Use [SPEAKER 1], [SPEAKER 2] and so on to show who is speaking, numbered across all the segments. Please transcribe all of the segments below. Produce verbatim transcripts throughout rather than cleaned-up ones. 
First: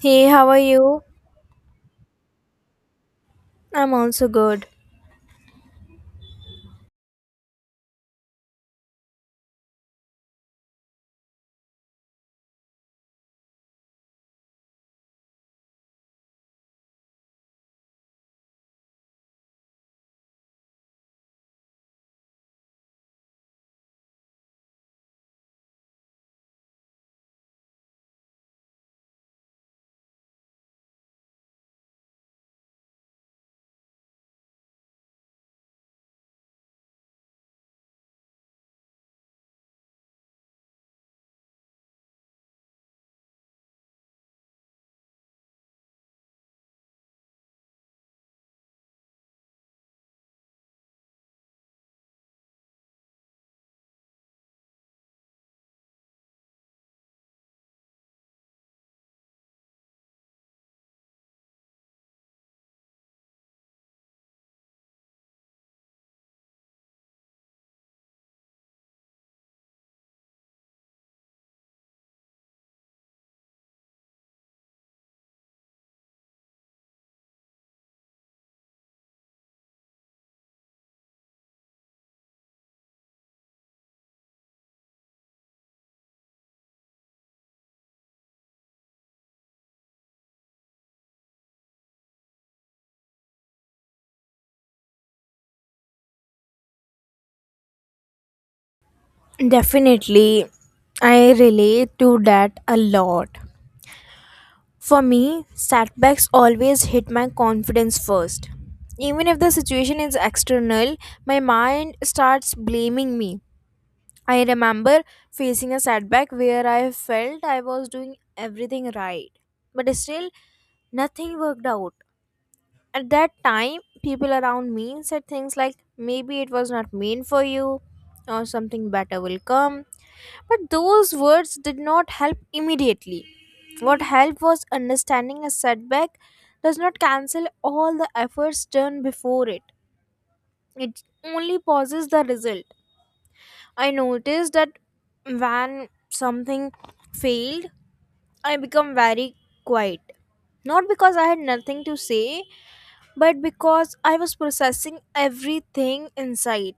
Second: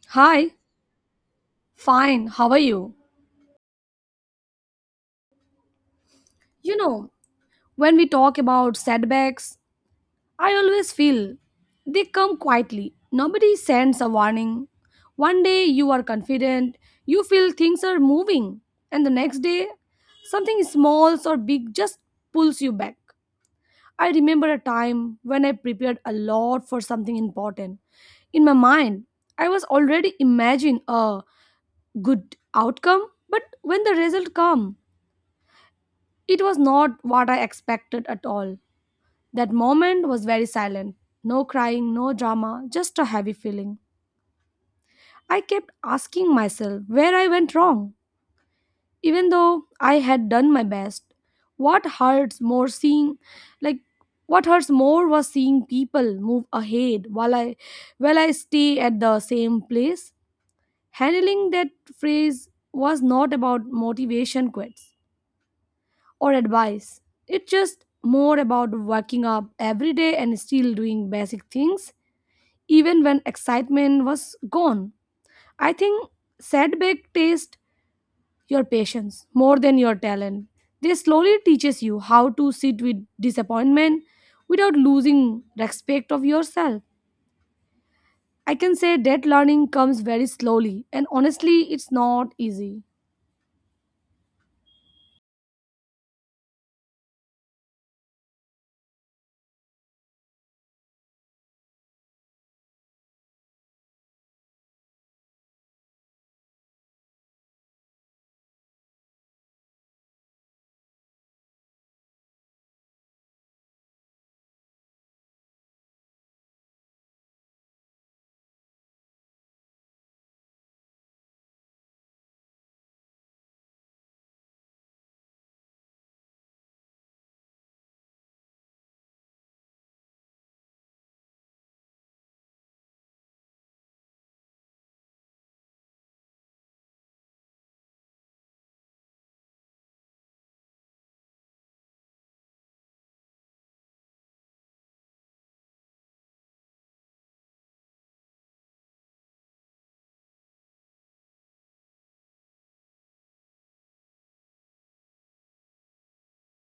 [SPEAKER 1] Hey, how
[SPEAKER 2] Hi,
[SPEAKER 1] are you?
[SPEAKER 2] fine, how are you?
[SPEAKER 1] I'm also good.
[SPEAKER 2] You know, when we talk about setbacks, I always feel they come quietly. Nobody sends a warning. One day you are confident, you feel things are moving, and the next day something small or big just pulls you back. I remember a time when I prepared a lot for something important. In my mind, I was already imagining a good outcome, but when the result come. It was not what I expected at all. That moment was very silent. No crying, no drama, just a heavy feeling. I kept asking myself where I went wrong, even though I had done my best. What hurts more seeing, like, what hurts more was seeing people move ahead while I, while I stay at the same place. Handling that phrase was not about motivation quits. Or advice. It's just more about waking up every day and still doing basic things, even when excitement was gone. I think setback taste your patience more than your talent. They slowly teaches you how to sit with disappointment without losing respect of yourself. I can say that learning comes very slowly and honestly it's not easy.
[SPEAKER 1] Definitely, I relate to that a lot. For me, setbacks always hit my confidence first. Even if the situation is external, my mind starts blaming me. I remember facing a setback where I felt I was doing everything right, but still nothing worked out. At that time, people around me said things like, maybe it was not meant for you, or something better will come. But those words did not help immediately. What helped was understanding a setback does not cancel all the efforts done before it, it only pauses the result. I noticed that when something failed, I become very quiet. Not because I had nothing to say, but because I was processing everything inside.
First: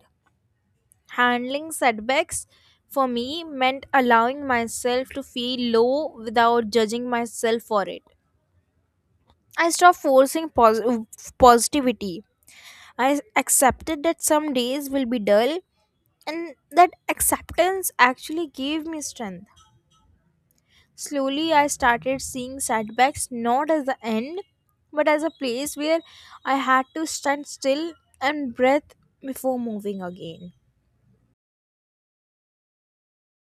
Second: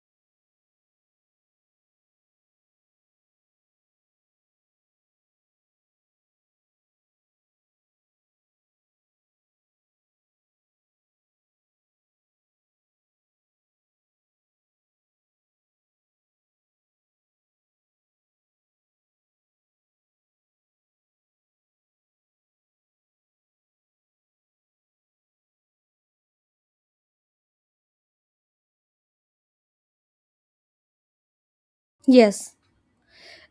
[SPEAKER 1] Handling setbacks for me meant allowing myself to feel low without judging myself for it. I stopped forcing pos- positivity. I accepted that some days will be dull, and that acceptance actually gave me strength. Slowly, I started seeing setbacks not as the end, but as a place where I had to stand still and breathe before moving again.
[SPEAKER 2] Yes,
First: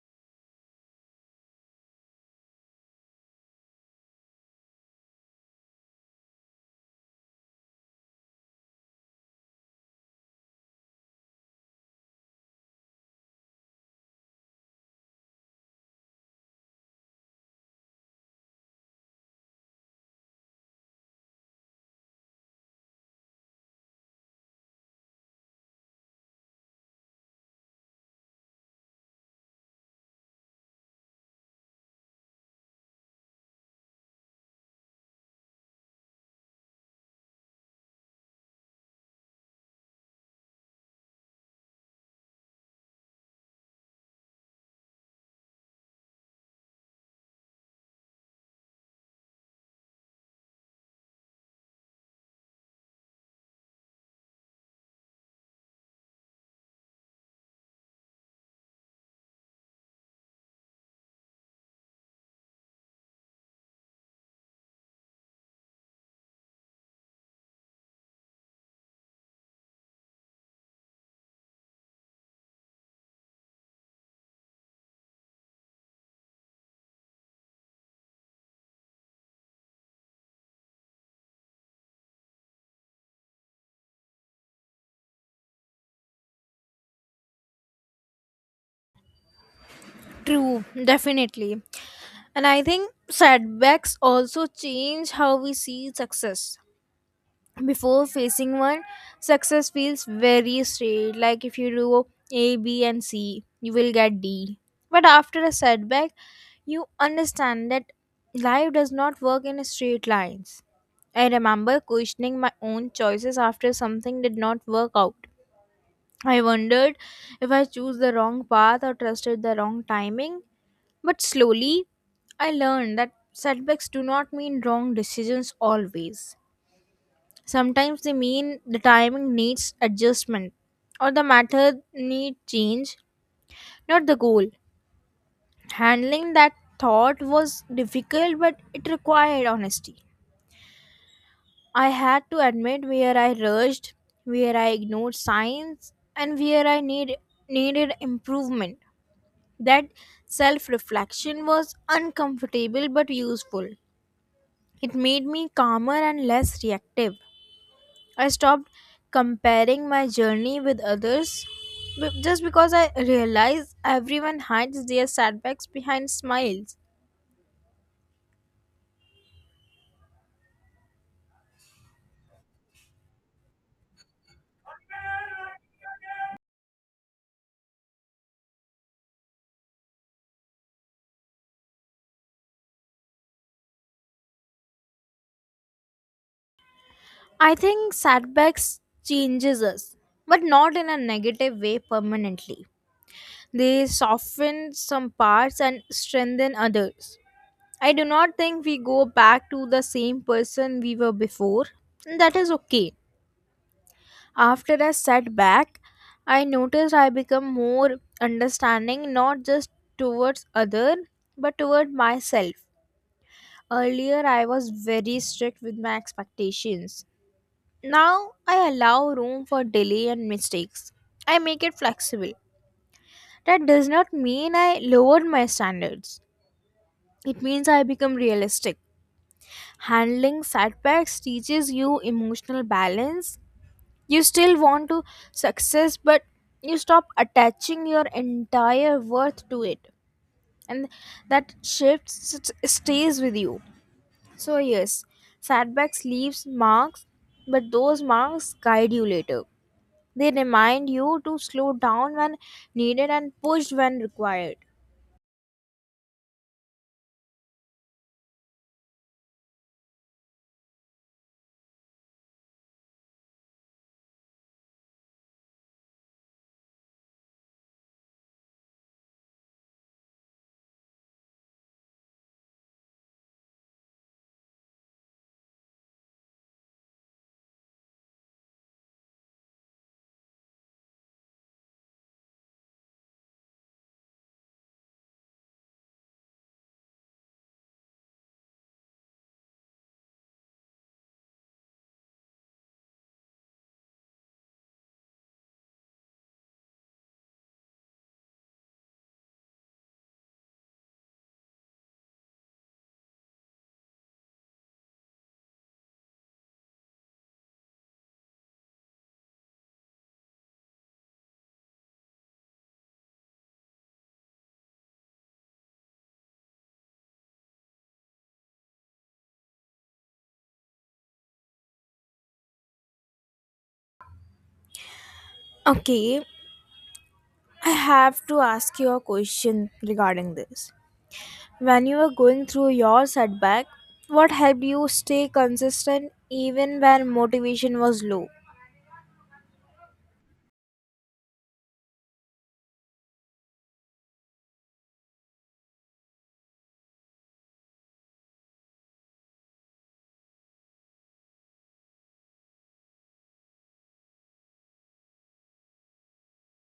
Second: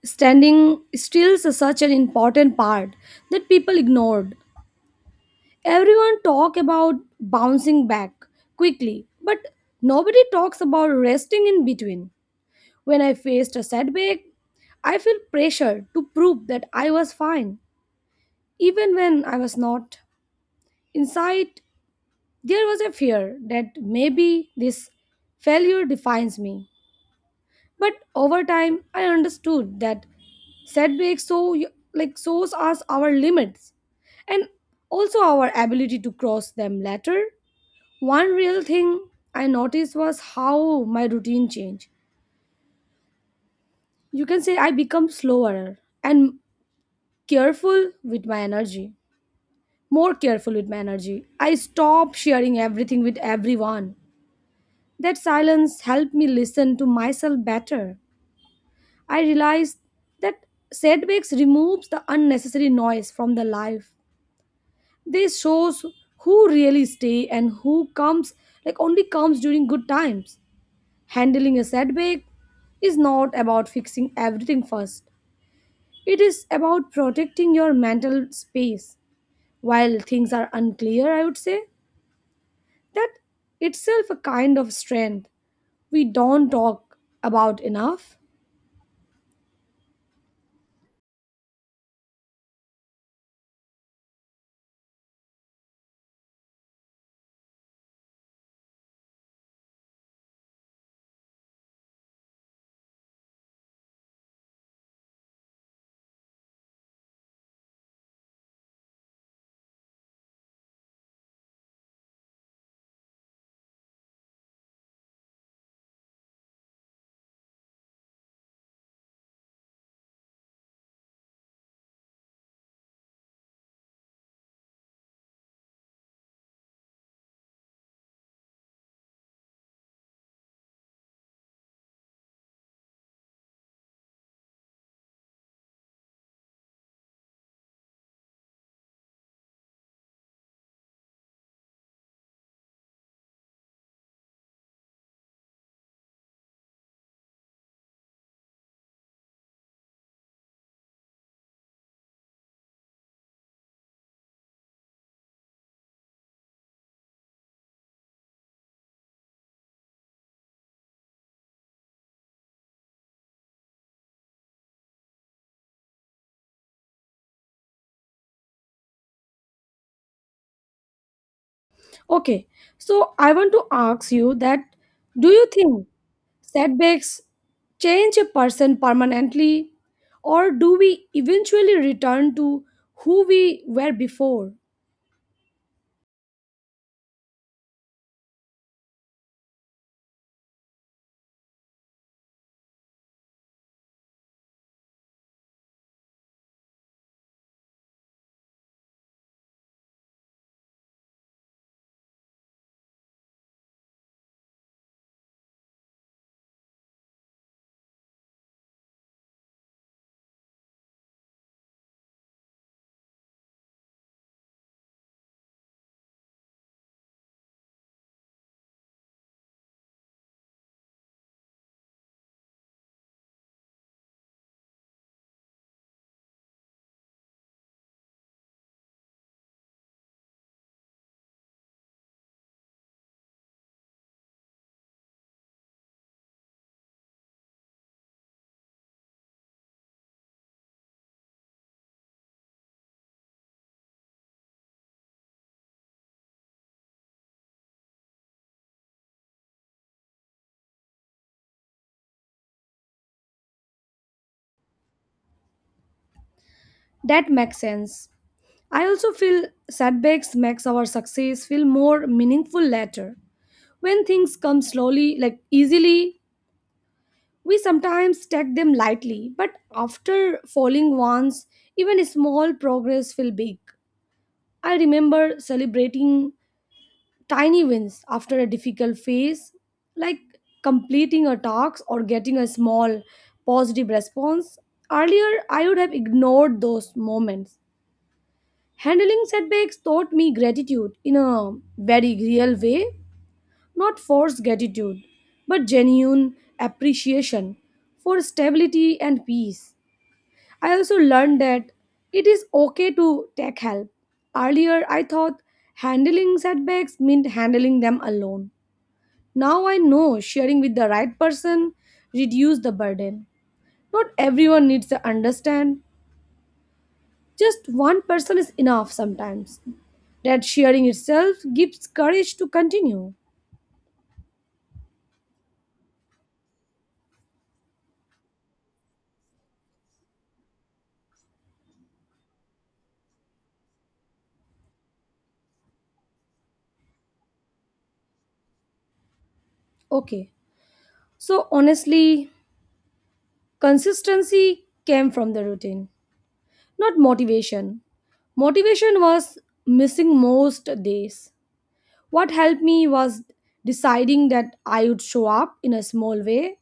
[SPEAKER 2] standing still is such an important part that people ignored. Everyone talk about bouncing back quickly, but nobody talks about resting in between. When I faced a setback, I feel pressure to prove that I was fine, even when I was not. Inside, there was a fear that maybe this failure defines me. But over time, I understood that setbacks so like shows us our limits and also our ability to cross them later. One real thing I noticed was how my routine changed. You can say I become slower and careful with my energy. More careful with my energy. I stop sharing everything with everyone. That silence helped me listen to myself better. I realized that setbacks removes the unnecessary noise from the life. This shows who really stay and who comes like only comes during good times. Handling a setback is not about fixing everything first. It is about protecting your mental space. While things are unclear, I would say that itself a kind of strength we don't talk about enough.
[SPEAKER 1] True, definitely. And I think setbacks also change how we see success. Before facing one, success feels very straight, like if you do A, B and C you will get D. But after a setback you understand that life does not work in straight lines. I remember questioning my own choices after something did not work out. I wondered if I chose the wrong path or trusted the wrong timing, but slowly I learned that setbacks do not mean wrong decisions always. Sometimes they mean the timing needs adjustment or the matter need change, not the goal. Handling that thought was difficult but it required honesty. I had to admit where I rushed, where I ignored signs and where I need needed improvement. That self-reflection was uncomfortable but useful. It made me calmer and less reactive. I stopped comparing my journey with others be- just because I realized everyone hides their setbacks behind smiles.
[SPEAKER 2] Okay, so I want to ask you that do you think setbacks change a person permanently or do we eventually return to who we were before?
[SPEAKER 1] I think setbacks changes us, but not in a negative way permanently. They soften some parts and strengthen others. I do not think we go back to the same person we were before. and That is okay. After a setback, I noticed I become more understanding, not just towards other but toward myself. Earlier I was very strict with my expectations. Now I allow room for delay and mistakes. I make it flexible. That does not mean I lowered my standards. It means I become realistic. Handling setbacks teaches you emotional balance. You still want to success, but you stop attaching your entire worth to it, and that shift s- stays with you. So yes, setbacks leaves marks, but those marks guide you later. They remind you to slow down when needed and push when required.
[SPEAKER 2] That makes sense. I also feel setbacks makes our success feel more meaningful later. When things come slowly, like easily, we sometimes take them lightly, but after falling once, even small progress feel big. I remember celebrating tiny wins after a difficult phase, like completing a task or getting a small positive response. Earlier, I would have ignored those moments. Handling setbacks taught me gratitude in a very real way, not forced gratitude, but genuine appreciation for stability and peace. I also learned that it is okay to take help. Earlier, I thought handling setbacks meant handling them alone. Now I know sharing with the right person reduces the burden. Not everyone needs to understand, just one person is enough sometimes. That sharing itself gives courage to continue.
[SPEAKER 1] Okay, I have to ask you a question regarding this. When you were going through your setback, what helped you stay consistent even when motivation was low?
[SPEAKER 2] Okay, so honestly, consistency came from the routine, not motivation. Motivation was missing most days. What helped me was deciding that I would show up in a small way,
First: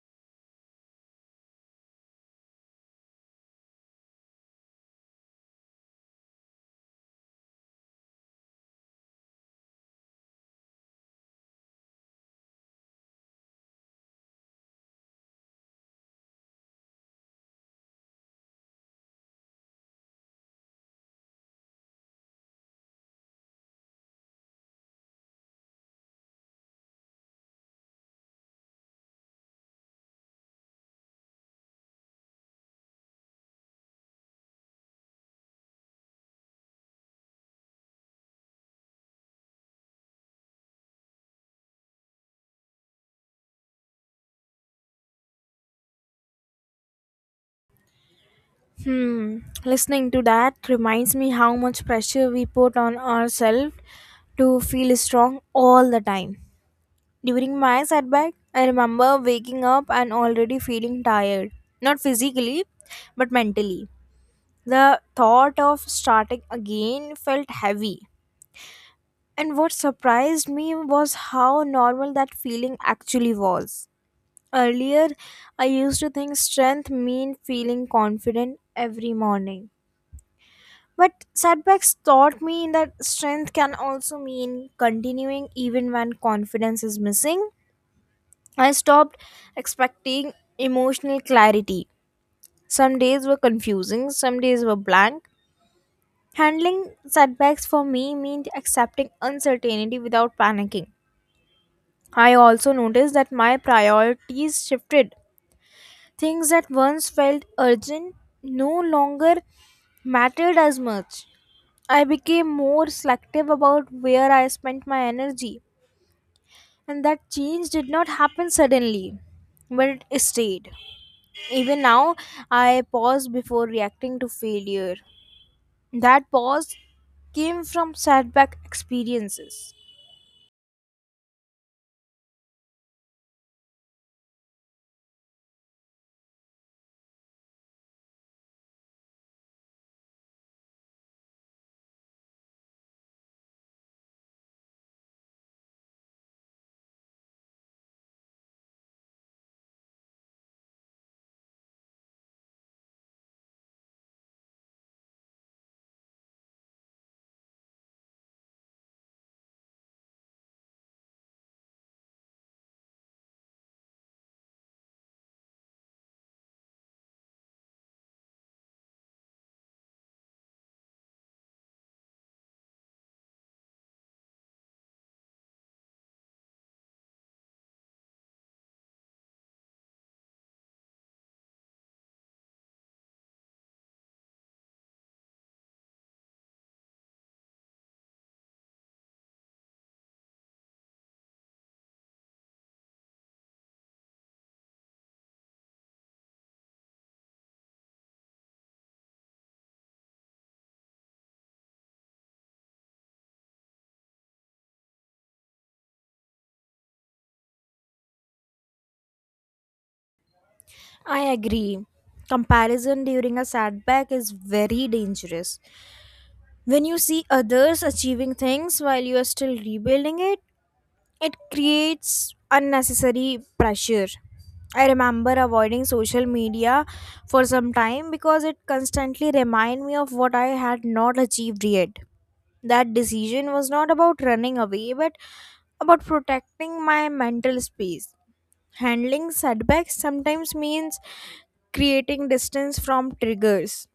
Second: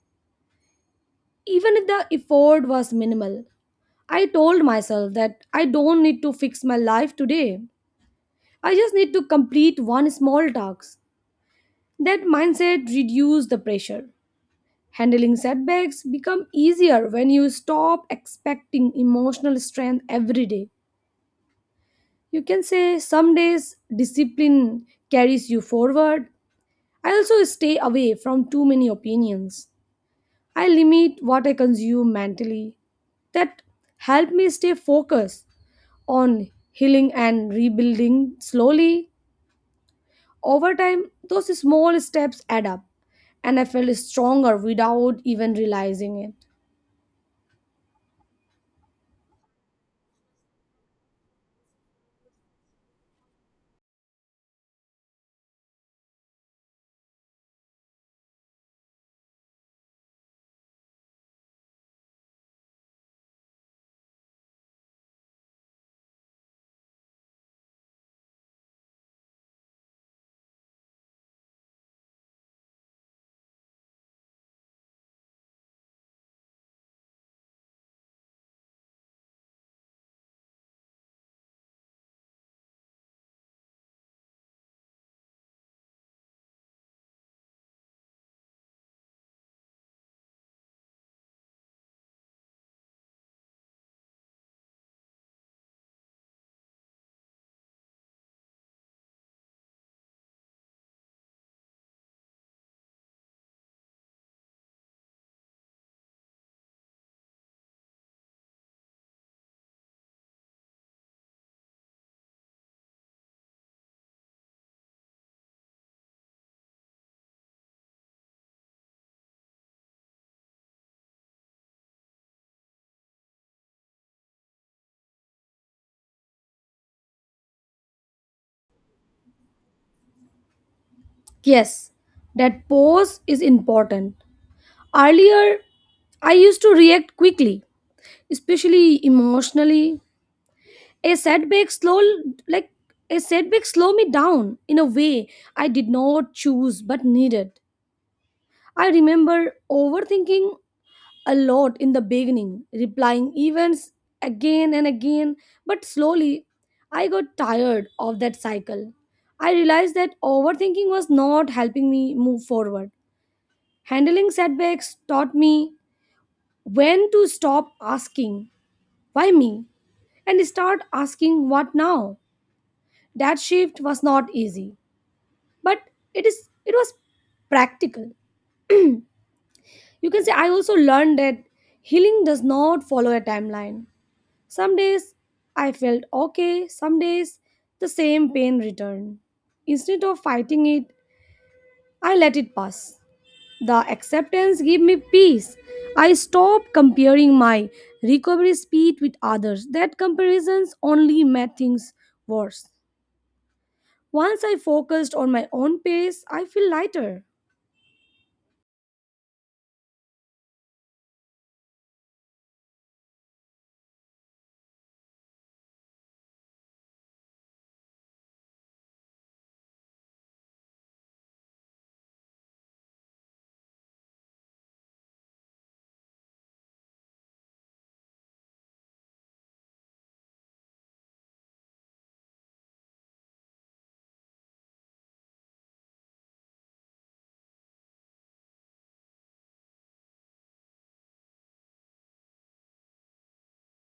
[SPEAKER 2] even if the effort was minimal. I told myself that I don't need to fix my life today. I just need to complete one small task. That mindset reduces the pressure. Handling setbacks become easier when you stop expecting emotional strength every day. You can say some days discipline carries you forward. I also stay away from too many opinions. I limit what I consume mentally. That help me stay focused on healing and rebuilding slowly. Over time, those small steps add up, and I felt stronger without even realizing it.
[SPEAKER 1] Hmm, listening to that reminds me how much pressure we put on ourselves to feel strong all the time. During my setback, I remember waking up and already feeling tired. Not physically, but mentally. The thought of starting again felt heavy. And what surprised me was how normal that feeling actually was. Earlier, I used to think strength meant feeling confident every morning. But setbacks taught me that strength can also mean continuing even when confidence is missing. I stopped expecting emotional clarity. Some days were confusing, some days were blank. Handling setbacks for me meant accepting uncertainty without panicking. I also noticed that my priorities shifted. Things that once felt urgent no longer mattered as much. I became more selective about where I spent my energy, and that change did not happen suddenly, but it stayed. Even now, I pause before reacting to failure. That pause came from setback experiences.
[SPEAKER 2] Yes, that pause is important. Earlier, I used to react quickly, especially emotionally. A setback slow like a setback slow me down in a way I did not choose but needed. I remember overthinking a lot in the beginning, replying events again and again, but slowly I got tired of that cycle. I realized that overthinking was not helping me move forward. Handling setbacks taught me when to stop asking, why me? And start asking what now. That shift was not easy, but it is it was practical. You can say I also learned that healing does not follow a timeline. Some days I felt okay, some days the same pain returned. Instead of fighting it, I let it pass. The acceptance gave me peace. I stopped comparing my recovery speed with others. That comparisons only made things worse. Once I focused on my own pace, I feel lighter.
[SPEAKER 1] I agree. Comparison during a setback is very dangerous. When you see others achieving things while you are still rebuilding it, it creates unnecessary pressure. I remember avoiding social media for some time because it constantly reminded me of what I had not achieved yet. That decision was not about running away but about protecting my mental space. Handling setbacks sometimes means creating distance from triggers.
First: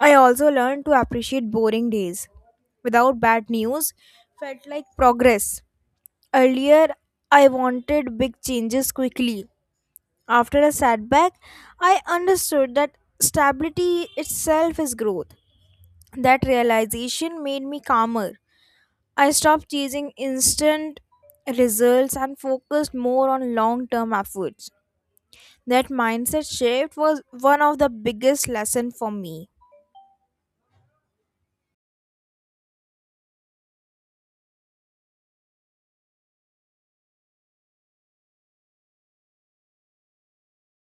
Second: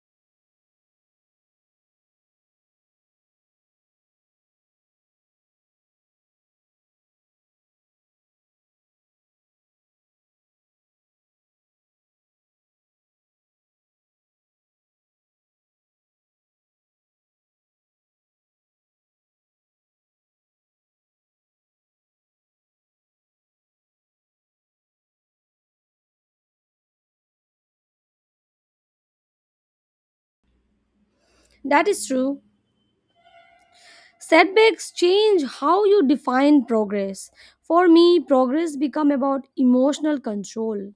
[SPEAKER 1] I also learned to appreciate boring days. Without bad news, felt like progress. Earlier, I wanted big changes quickly. After a setback, I understood that stability itself is growth. That realization made me calmer. I stopped chasing instant results and focused more on long term efforts. That mindset shift was one of the biggest lesson for me.
[SPEAKER 2] That is true. Setbacks change how you define progress. For me, progress become about emotional control.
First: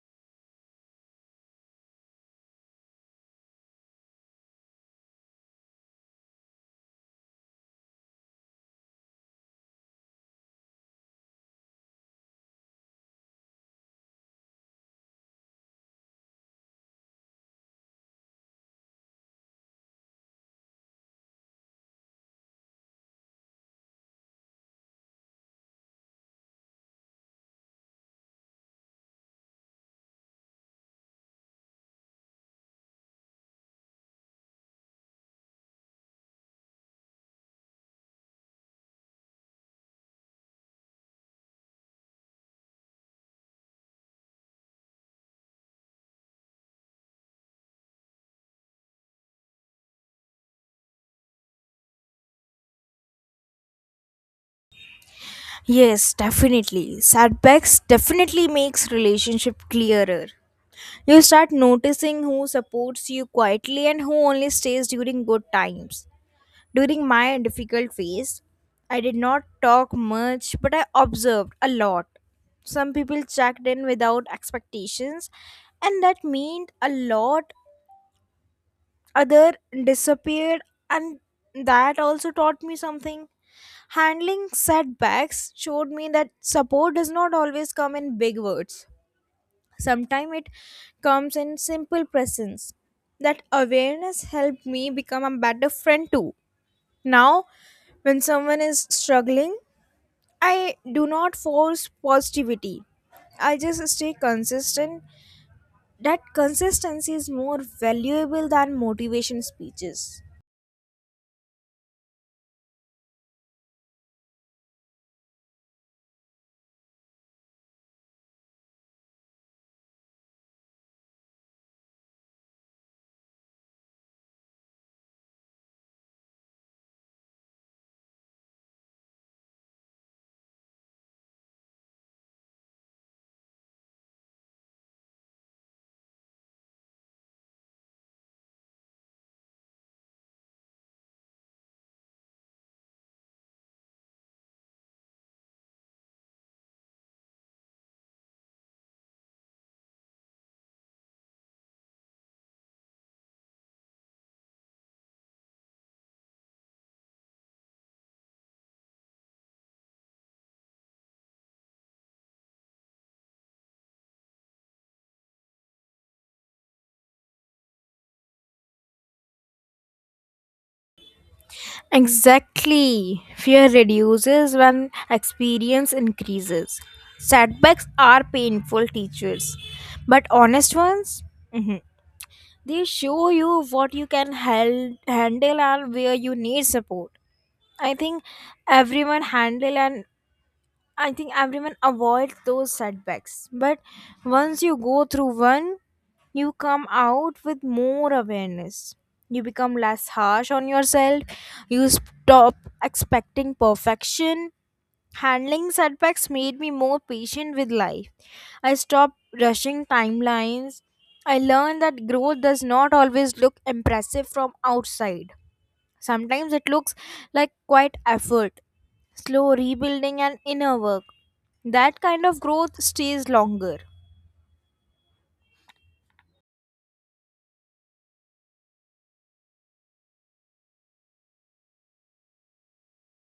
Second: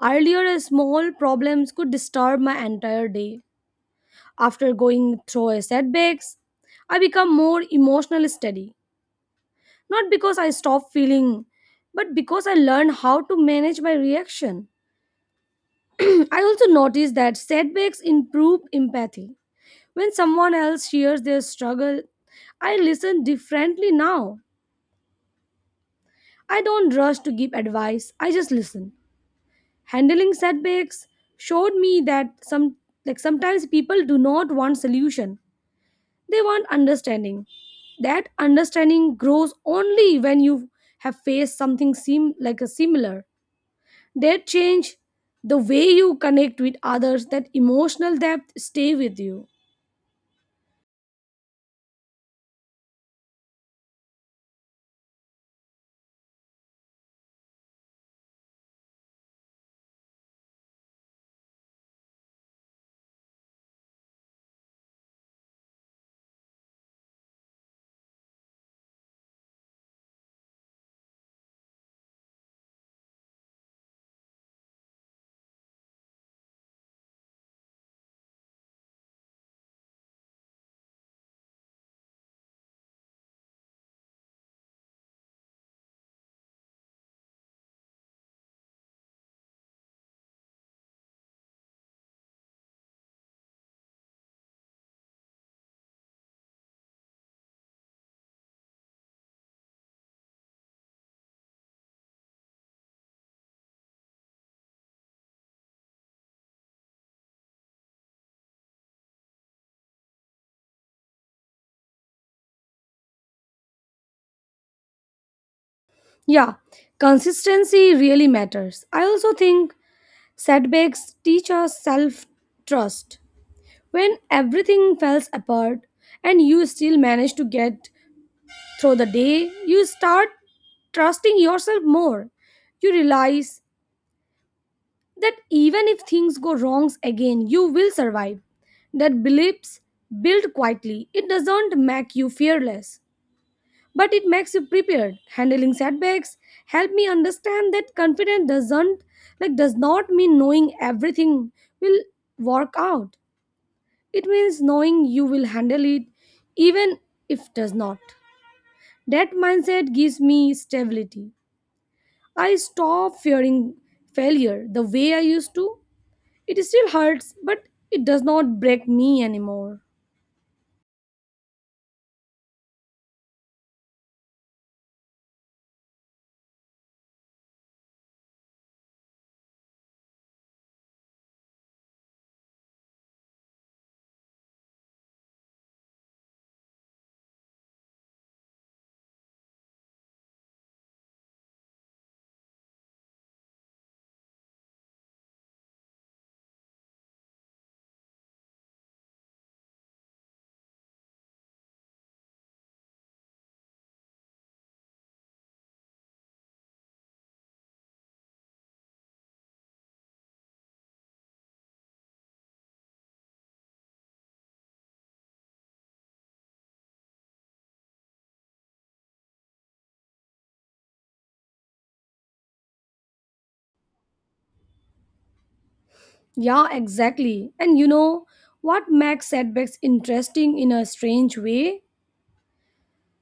[SPEAKER 2] Earlier, a small problems could disturb my entire day. After going through a setbacks, I become more emotionally steady. Not because I stop feeling, but because I learn how to manage my reaction. I also noticed that setbacks improve empathy. When someone else shares their struggle, I listen differently now. I don't rush to give advice, I just listen. Handling setbacks showed me that some like sometimes people do not want solution, they want understanding. That understanding grows only when you have faced something seem like a similar. That change the way you connect with others. That emotional depth stay with you.
[SPEAKER 1] Yes, definitely. Setbacks definitely makes relationship clearer. You start noticing who supports you quietly and who only stays during good times. During my difficult phase, I did not talk much, but I observed a lot. Some people checked in without expectations, and that meant a lot. Other disappeared, and that also taught me something. Handling setbacks showed me that support does not always come in big words, sometimes it comes in simple presence. That awareness helped me become a better friend too. Now when someone is struggling, I do not force positivity, I just stay consistent. That consistency is more valuable than motivation speeches.
[SPEAKER 2] Yeah, consistency really matters. I also think setbacks teach us self trust. When everything falls apart and you still manage to get through the day, you start trusting yourself more. You realize that even if things go wrongs again, you will survive. That beliefs build quietly. It doesn't make you fearless, but it makes you prepared. Handling setbacks help me understand that confidence doesn't like does not mean knowing everything will work out. It means knowing you will handle it even if it does not. That mindset gives me stability. I stopped fearing failure the way I used to. It still hurts, but it does not break me anymore.
[SPEAKER 1] Exactly. Fear reduces when experience increases. Setbacks are painful teachers, but honest ones, mhm, they show you what you can hel- handle and where you need support. I think everyone handle and I think everyone avoids those setbacks, but once you go through one, you come out with more awareness. You become less harsh on yourself. You stop expecting perfection. Handling setbacks made me more patient with life. I stopped rushing timelines. I learned that growth does not always look impressive from outside. Sometimes it looks like quite effort, slow rebuilding and inner work. That kind of growth stays longer.
[SPEAKER 2] Yeah, exactly. And you know what makes setbacks interesting in a strange way?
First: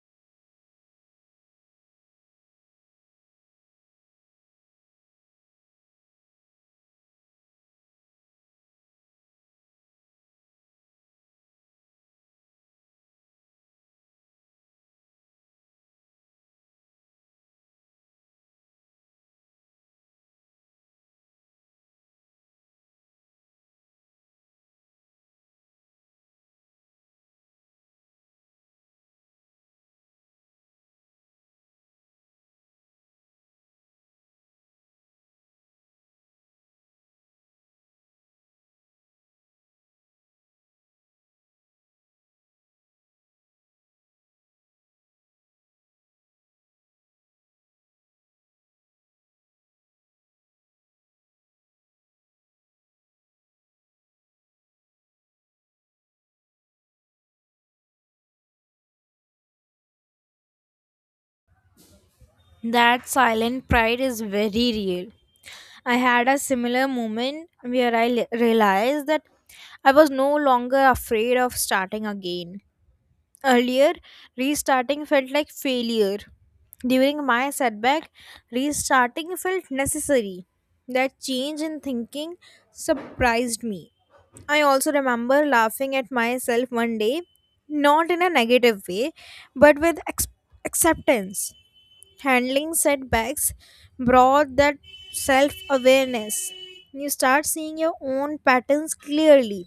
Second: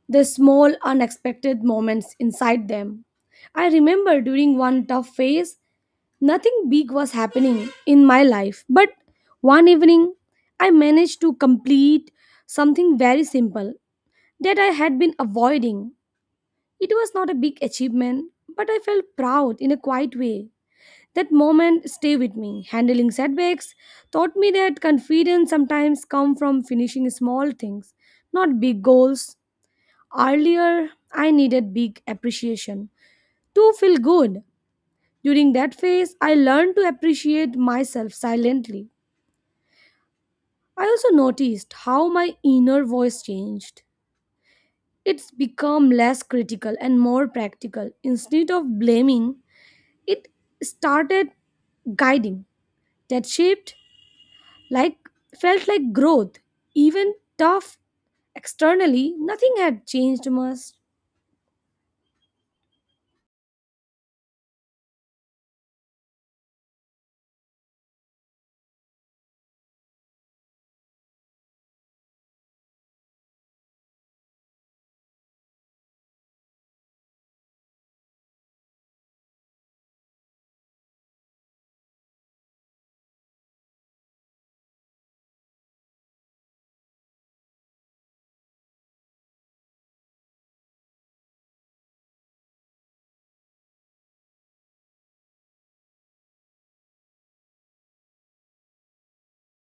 [SPEAKER 2] The small, unexpected moments inside them. I remember during one tough phase, nothing big was happening in my life, but one evening, I managed to complete something very simple that I had been avoiding. It was not a big achievement, but I felt proud in a quiet way. That moment stay with me. Handling setbacks taught me that confidence sometimes come from finishing small things, not big goals. Earlier, I needed big appreciation to feel good. During that phase, I learned to appreciate myself silently. I also noticed how my inner voice changed. It's become less critical and more practical. Instead of blaming, it started guiding. That shaped like Felt like growth even tough externally nothing had changed much.
[SPEAKER 1] That silent pride is very real. I had a similar moment where I le- realized that I was no longer afraid of starting again. Earlier, restarting felt like failure. During my setback, restarting felt necessary. That change in thinking surprised me. I also remember laughing at myself one day, not in a negative way, but with ex- acceptance. Handling setbacks brought that self awareness. You start seeing your own patterns clearly.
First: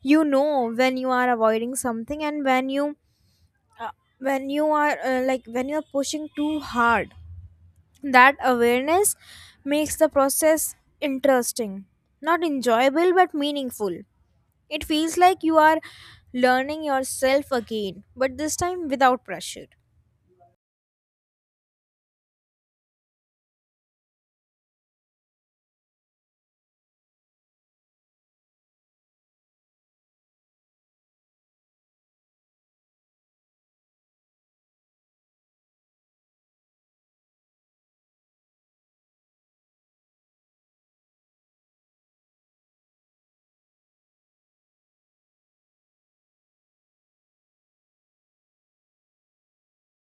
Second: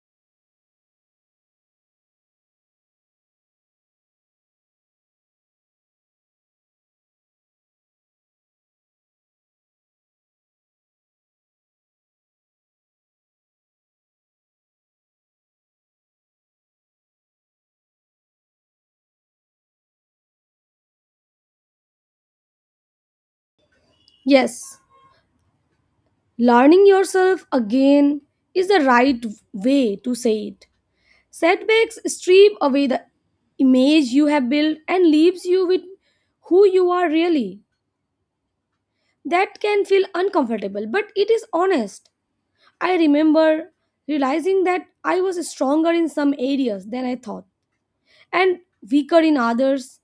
[SPEAKER 1] You know when you are avoiding something and when you when you are uh, like when you are pushing too hard. That awareness makes the process interesting, not enjoyable but meaningful. It feels like you are learning yourself again, but this time without pressure.
[SPEAKER 2] Yes, learning yourself again is the right way to say it. Setbacks strip away the image you have built and leaves you with who you are really. That can feel uncomfortable but it is honest. I remember realizing that I was stronger in some areas than I thought and weaker in others.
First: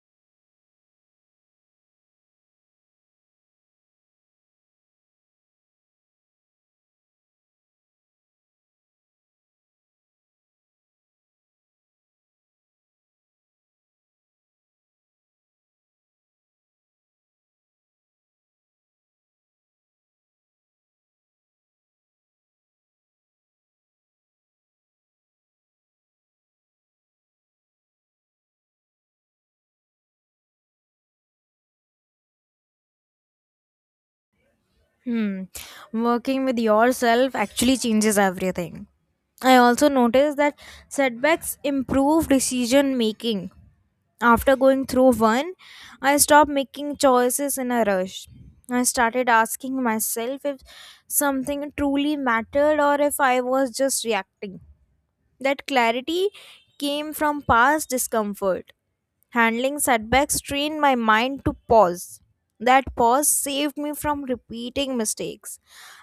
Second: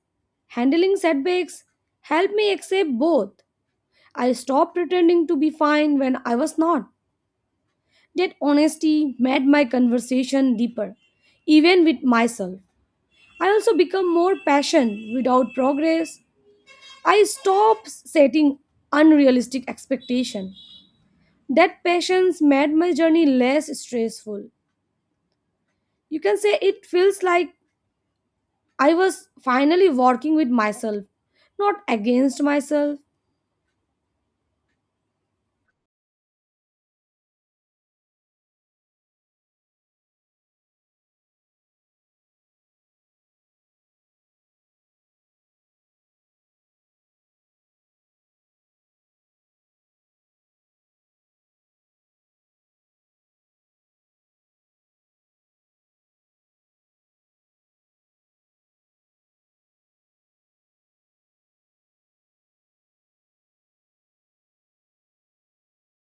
[SPEAKER 2] Handling setbacks helped me accept both. I stopped pretending to be fine when I was not. That honesty made my conversation deeper, even with myself. I also become more passionate without progress. I stopped setting unrealistic expectations. That patience made my journey less stressful. You can say it feels like I was finally working with myself, not against myself.
[SPEAKER 1] Hmm. Working with yourself actually changes everything. I also noticed that setbacks improve decision making. After going through one, I stopped making choices in a rush. I started asking myself if something truly mattered or if I was just reacting. That clarity came from past discomfort. Handling setbacks trained my mind to pause. That pause saved me from repeating mistakes.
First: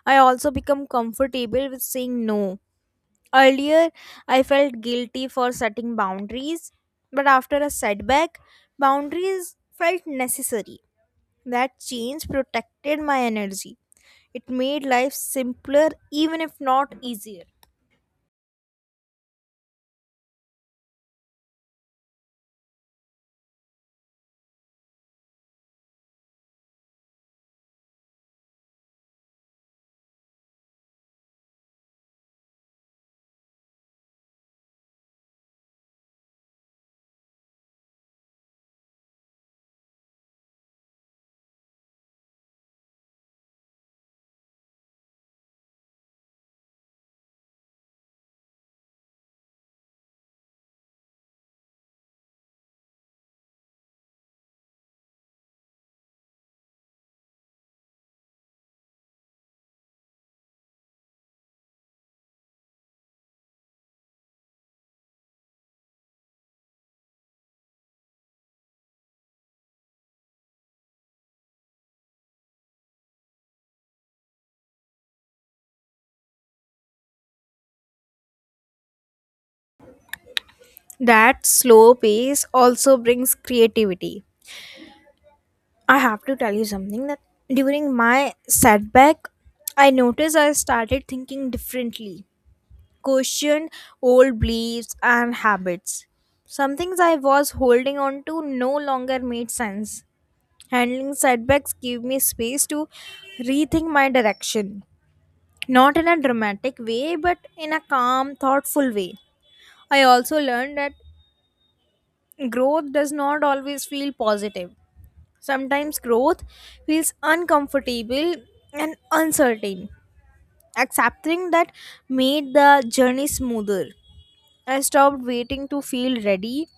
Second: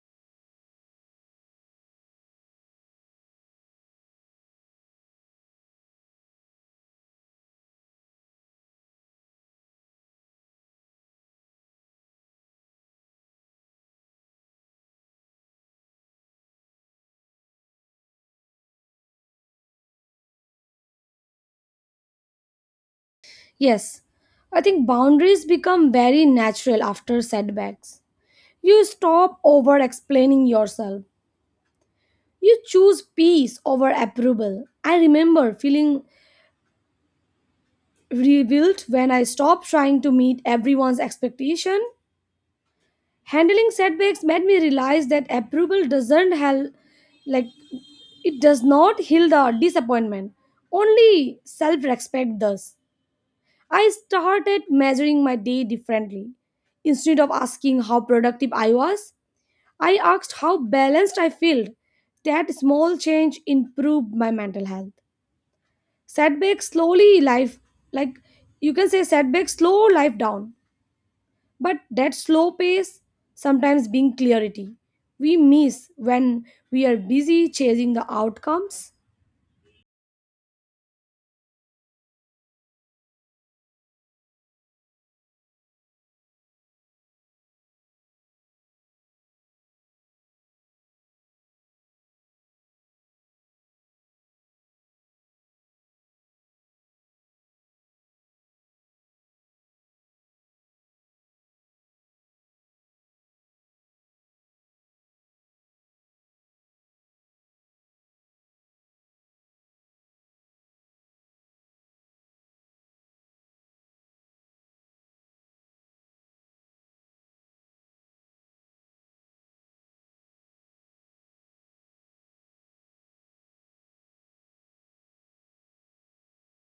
[SPEAKER 1] I also become comfortable with saying no. Earlier, I felt guilty for setting boundaries, but after a setback, boundaries felt necessary. That change protected my energy. It made life simpler, even if not easier.
[SPEAKER 2] Yes, I think boundaries become very natural after setbacks. You stop over explaining yourself. You choose peace over approval. I remember feeling rebuilt when I stopped trying to meet everyone's expectation. Handling setbacks made me realize that approval doesn't help like it does not heal the disappointment, only self-respect does. I started measuring my day differently. Instead of asking how productive I was, I asked how balanced I felt. That small change improved my mental health. Setbacks slowly life like You can say setbacks slow life down, but that slow pace sometimes being clarity we miss when we are busy chasing the outcomes.
[SPEAKER 1] That slow pace also brings creativity. I have to tell you something that during my setback, I noticed I started thinking differently, questioned old beliefs and habits. Some things I was holding on to no longer made sense. Handling setbacks gave me space to rethink my direction, not in a dramatic way, but in a calm, thoughtful way. I also learned that growth does not always feel positive. Sometimes growth feels uncomfortable and uncertain. Accepting that made the journey smoother. I stopped waiting to feel ready.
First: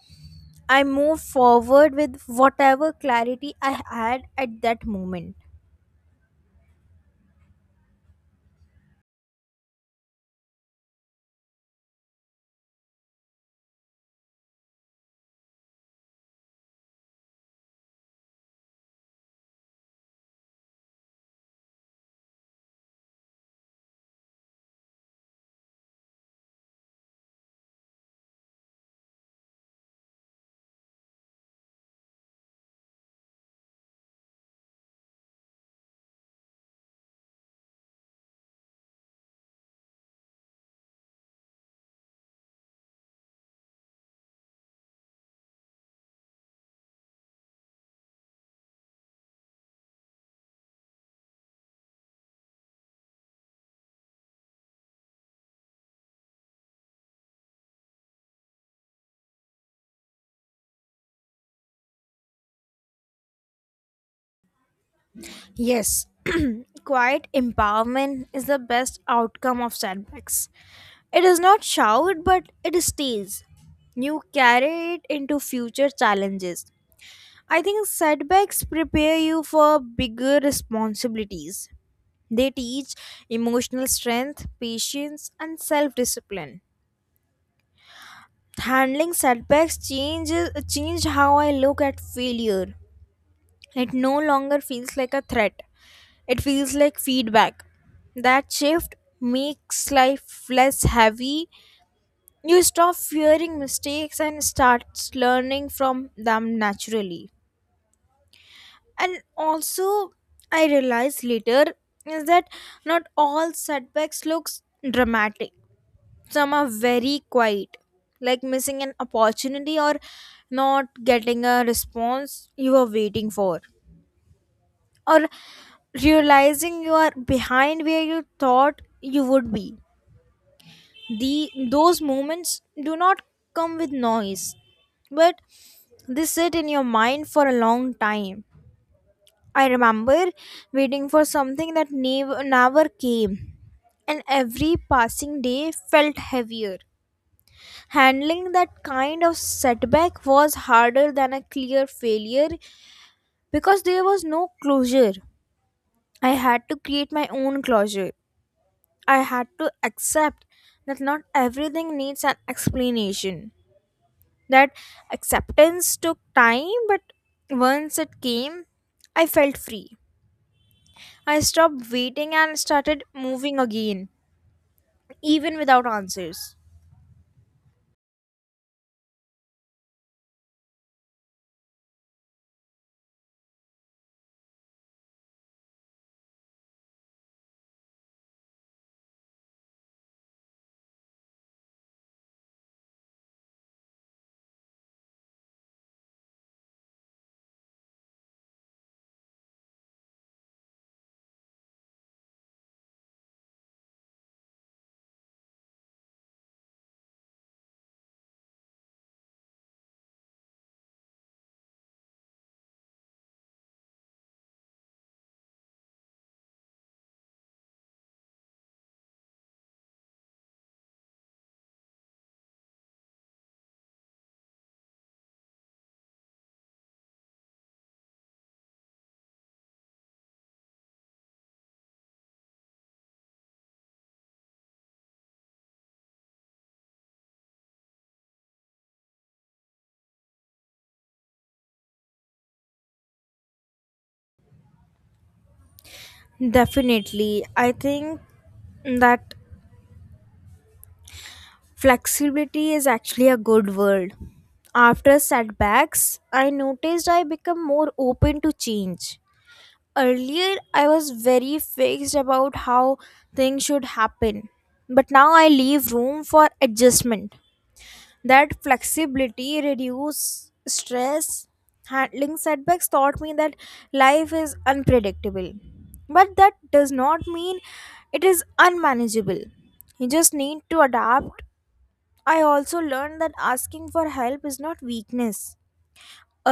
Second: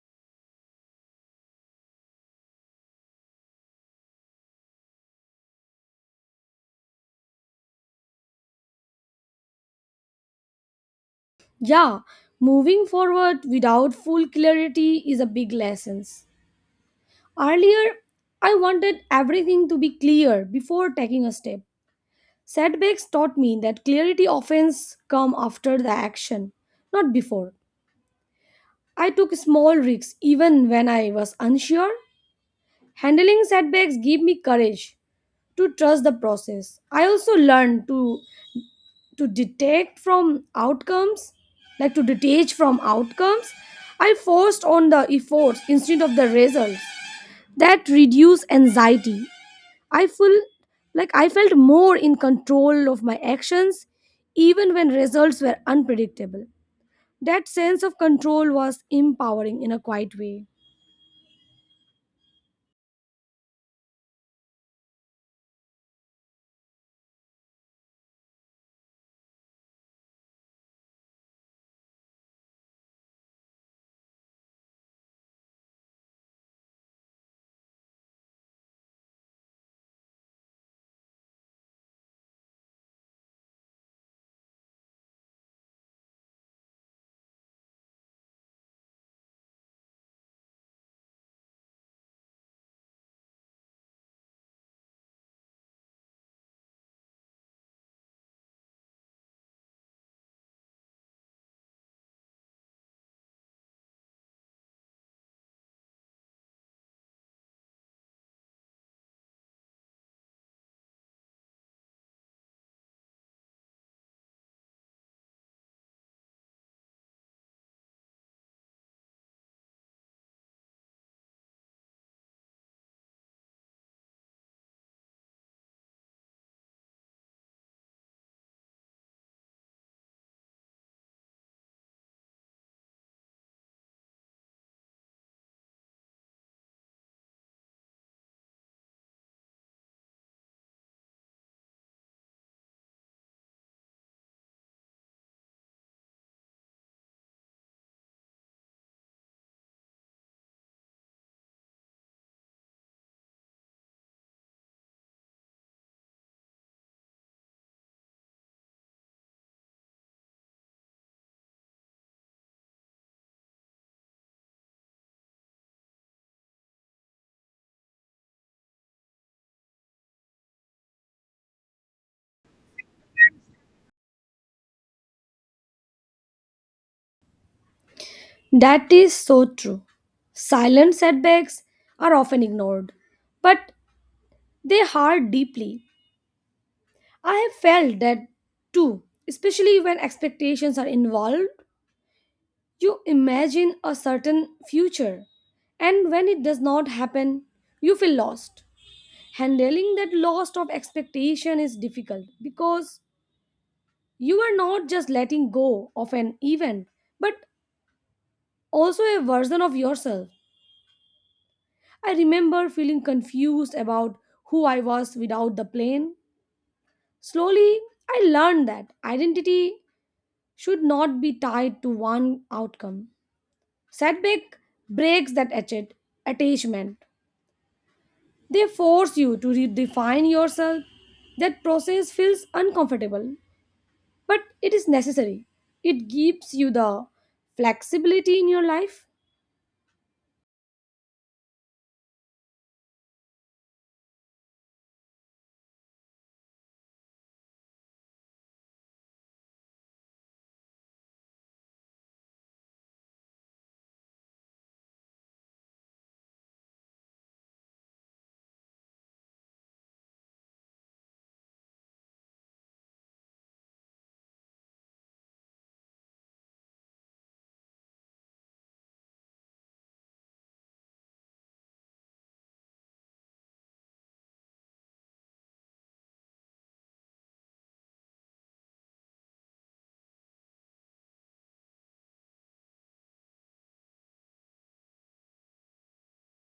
[SPEAKER 1] I moved forward with whatever clarity I had at that moment.
[SPEAKER 2] Yeah, moving forward without full clarity is a big lesson. Earlier, I wanted everything to be clear before taking a step. Setbacks taught me that clarity often come after the action, not before. I took small risks even when I was unsure. Handling setbacks gave me courage to trust the process. I also learned to to detect from outcomes, like to detach from outcomes. I forced on the efforts instead of the results. That reduced anxiety. I feel like I felt more in control of my actions, even when results were unpredictable. That sense of control was empowering in a quiet way.
[SPEAKER 1] Yes, quiet empowerment is the best outcome of setbacks. It does not shout, but it stays. You carry it into future challenges. I think setbacks prepare you for bigger responsibilities. They teach emotional strength, patience, and self discipline. Handling setbacks changes change how I look at failure. It no longer feels like a threat. It feels like feedback. That shift makes life less heavy. You stop fearing mistakes and start learning from them naturally. And also, I realized later is that not all setbacks looks dramatic. Some are very quiet, like missing an opportunity, or not getting a response you were waiting for, or realizing you are behind where you thought you would be. The Those moments do not come with noise, but they sit in your mind for a long time. I remember waiting for something that never, never came, and every passing day felt heavier. Handling that kind of setback was harder than a clear failure because there was no closure. I had to create my own closure. I had to accept that not everything needs an explanation. That acceptance took time, but once it came, I felt free. I stopped waiting and started moving again, even without answers.
[SPEAKER 2] That is so true. Silent setbacks are often ignored, but they hurt deeply. I have felt that too, especially when expectations are involved. You imagine a certain future, and when it does not happen, you feel lost. Handling that loss of expectation is difficult because you are not just letting go of an event, but also a version of yourself. I remember feeling confused about who I was without the plane. Slowly, I learned that identity should not be tied to one outcome. Setback breaks that attach- attachment. They force you to redefine yourself. That process feels uncomfortable, but it is necessary. It gives you the flexibility in your life.
[SPEAKER 1] Definitely. I think that flexibility is actually a good word. After setbacks, I noticed I become more open to change. Earlier, I was very fixed about how things should happen, but now I leave room for adjustment. That flexibility reduce stress. Handling setbacks taught me that life is unpredictable, but that does not mean it is unmanageable. You just need to adapt. I also learned that asking for help is not weakness.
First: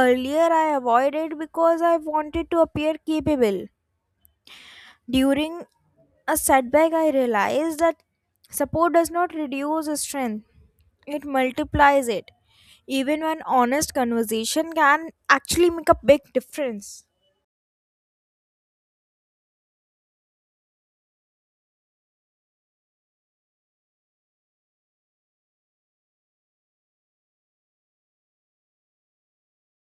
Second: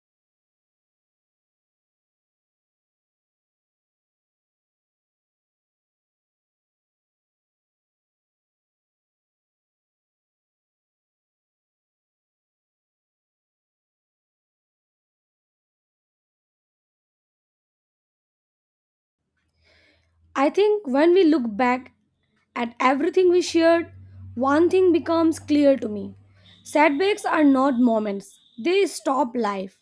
[SPEAKER 1] Earlier I avoided because I wanted to appear capable. During a setback, I realized that support does not reduce strength, it multiplies it. Even one honest conversation can actually make a big difference.
[SPEAKER 2] I think when we look back at everything we shared, one thing becomes clear to me. Setbacks are not moments, they stop life.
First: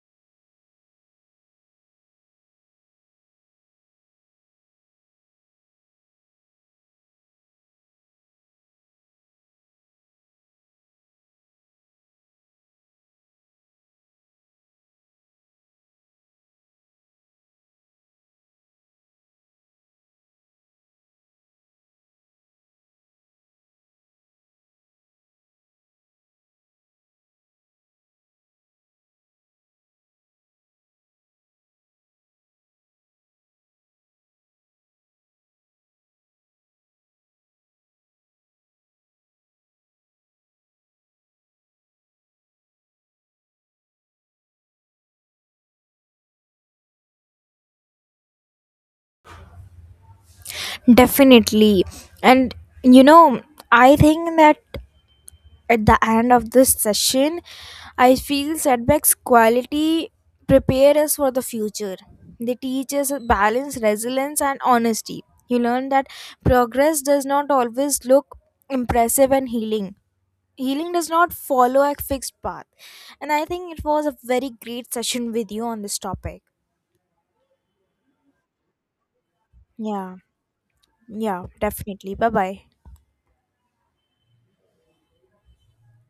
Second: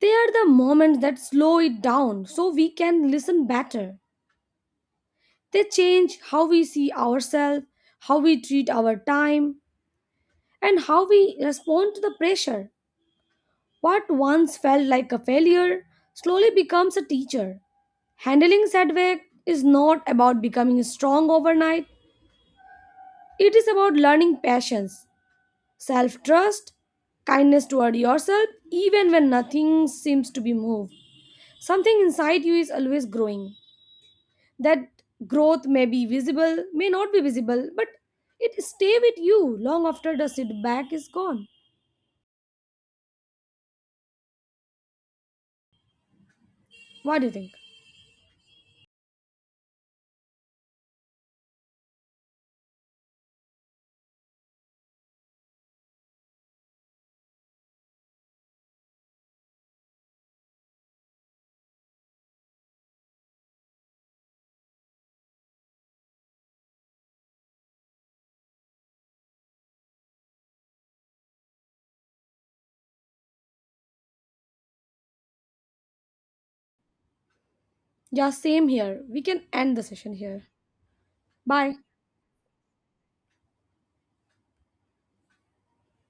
[SPEAKER 2] They are the moments that slow it down so we can listen better. They change how we see ourselves, how we treat our time, and how we respond to the pressure. What once felt like a failure slowly becomes a teacher. Handling setback is not about becoming strong overnight, it is about learning patience, self trust, kindness toward yourself, even when nothing seems to be moved. Something inside you is always growing. That growth may be visible may not be visible, but it stay with you long after the setback is gone. What do you think?
[SPEAKER 1] Definitely. And you know, I think that at the end of this session, I feel setbacks quality prepare us for the future. They teach us balance, resilience, and honesty. You learn that progress does not always look impressive and healing. Healing does not follow a fixed path. And I think it was a very great session with you on this topic.
[SPEAKER 2] Yeah, same here, we can end the session
[SPEAKER 1] Yeah,
[SPEAKER 2] here.
[SPEAKER 1] yeah,
[SPEAKER 2] Bye.
[SPEAKER 1] definitely. Bye bye.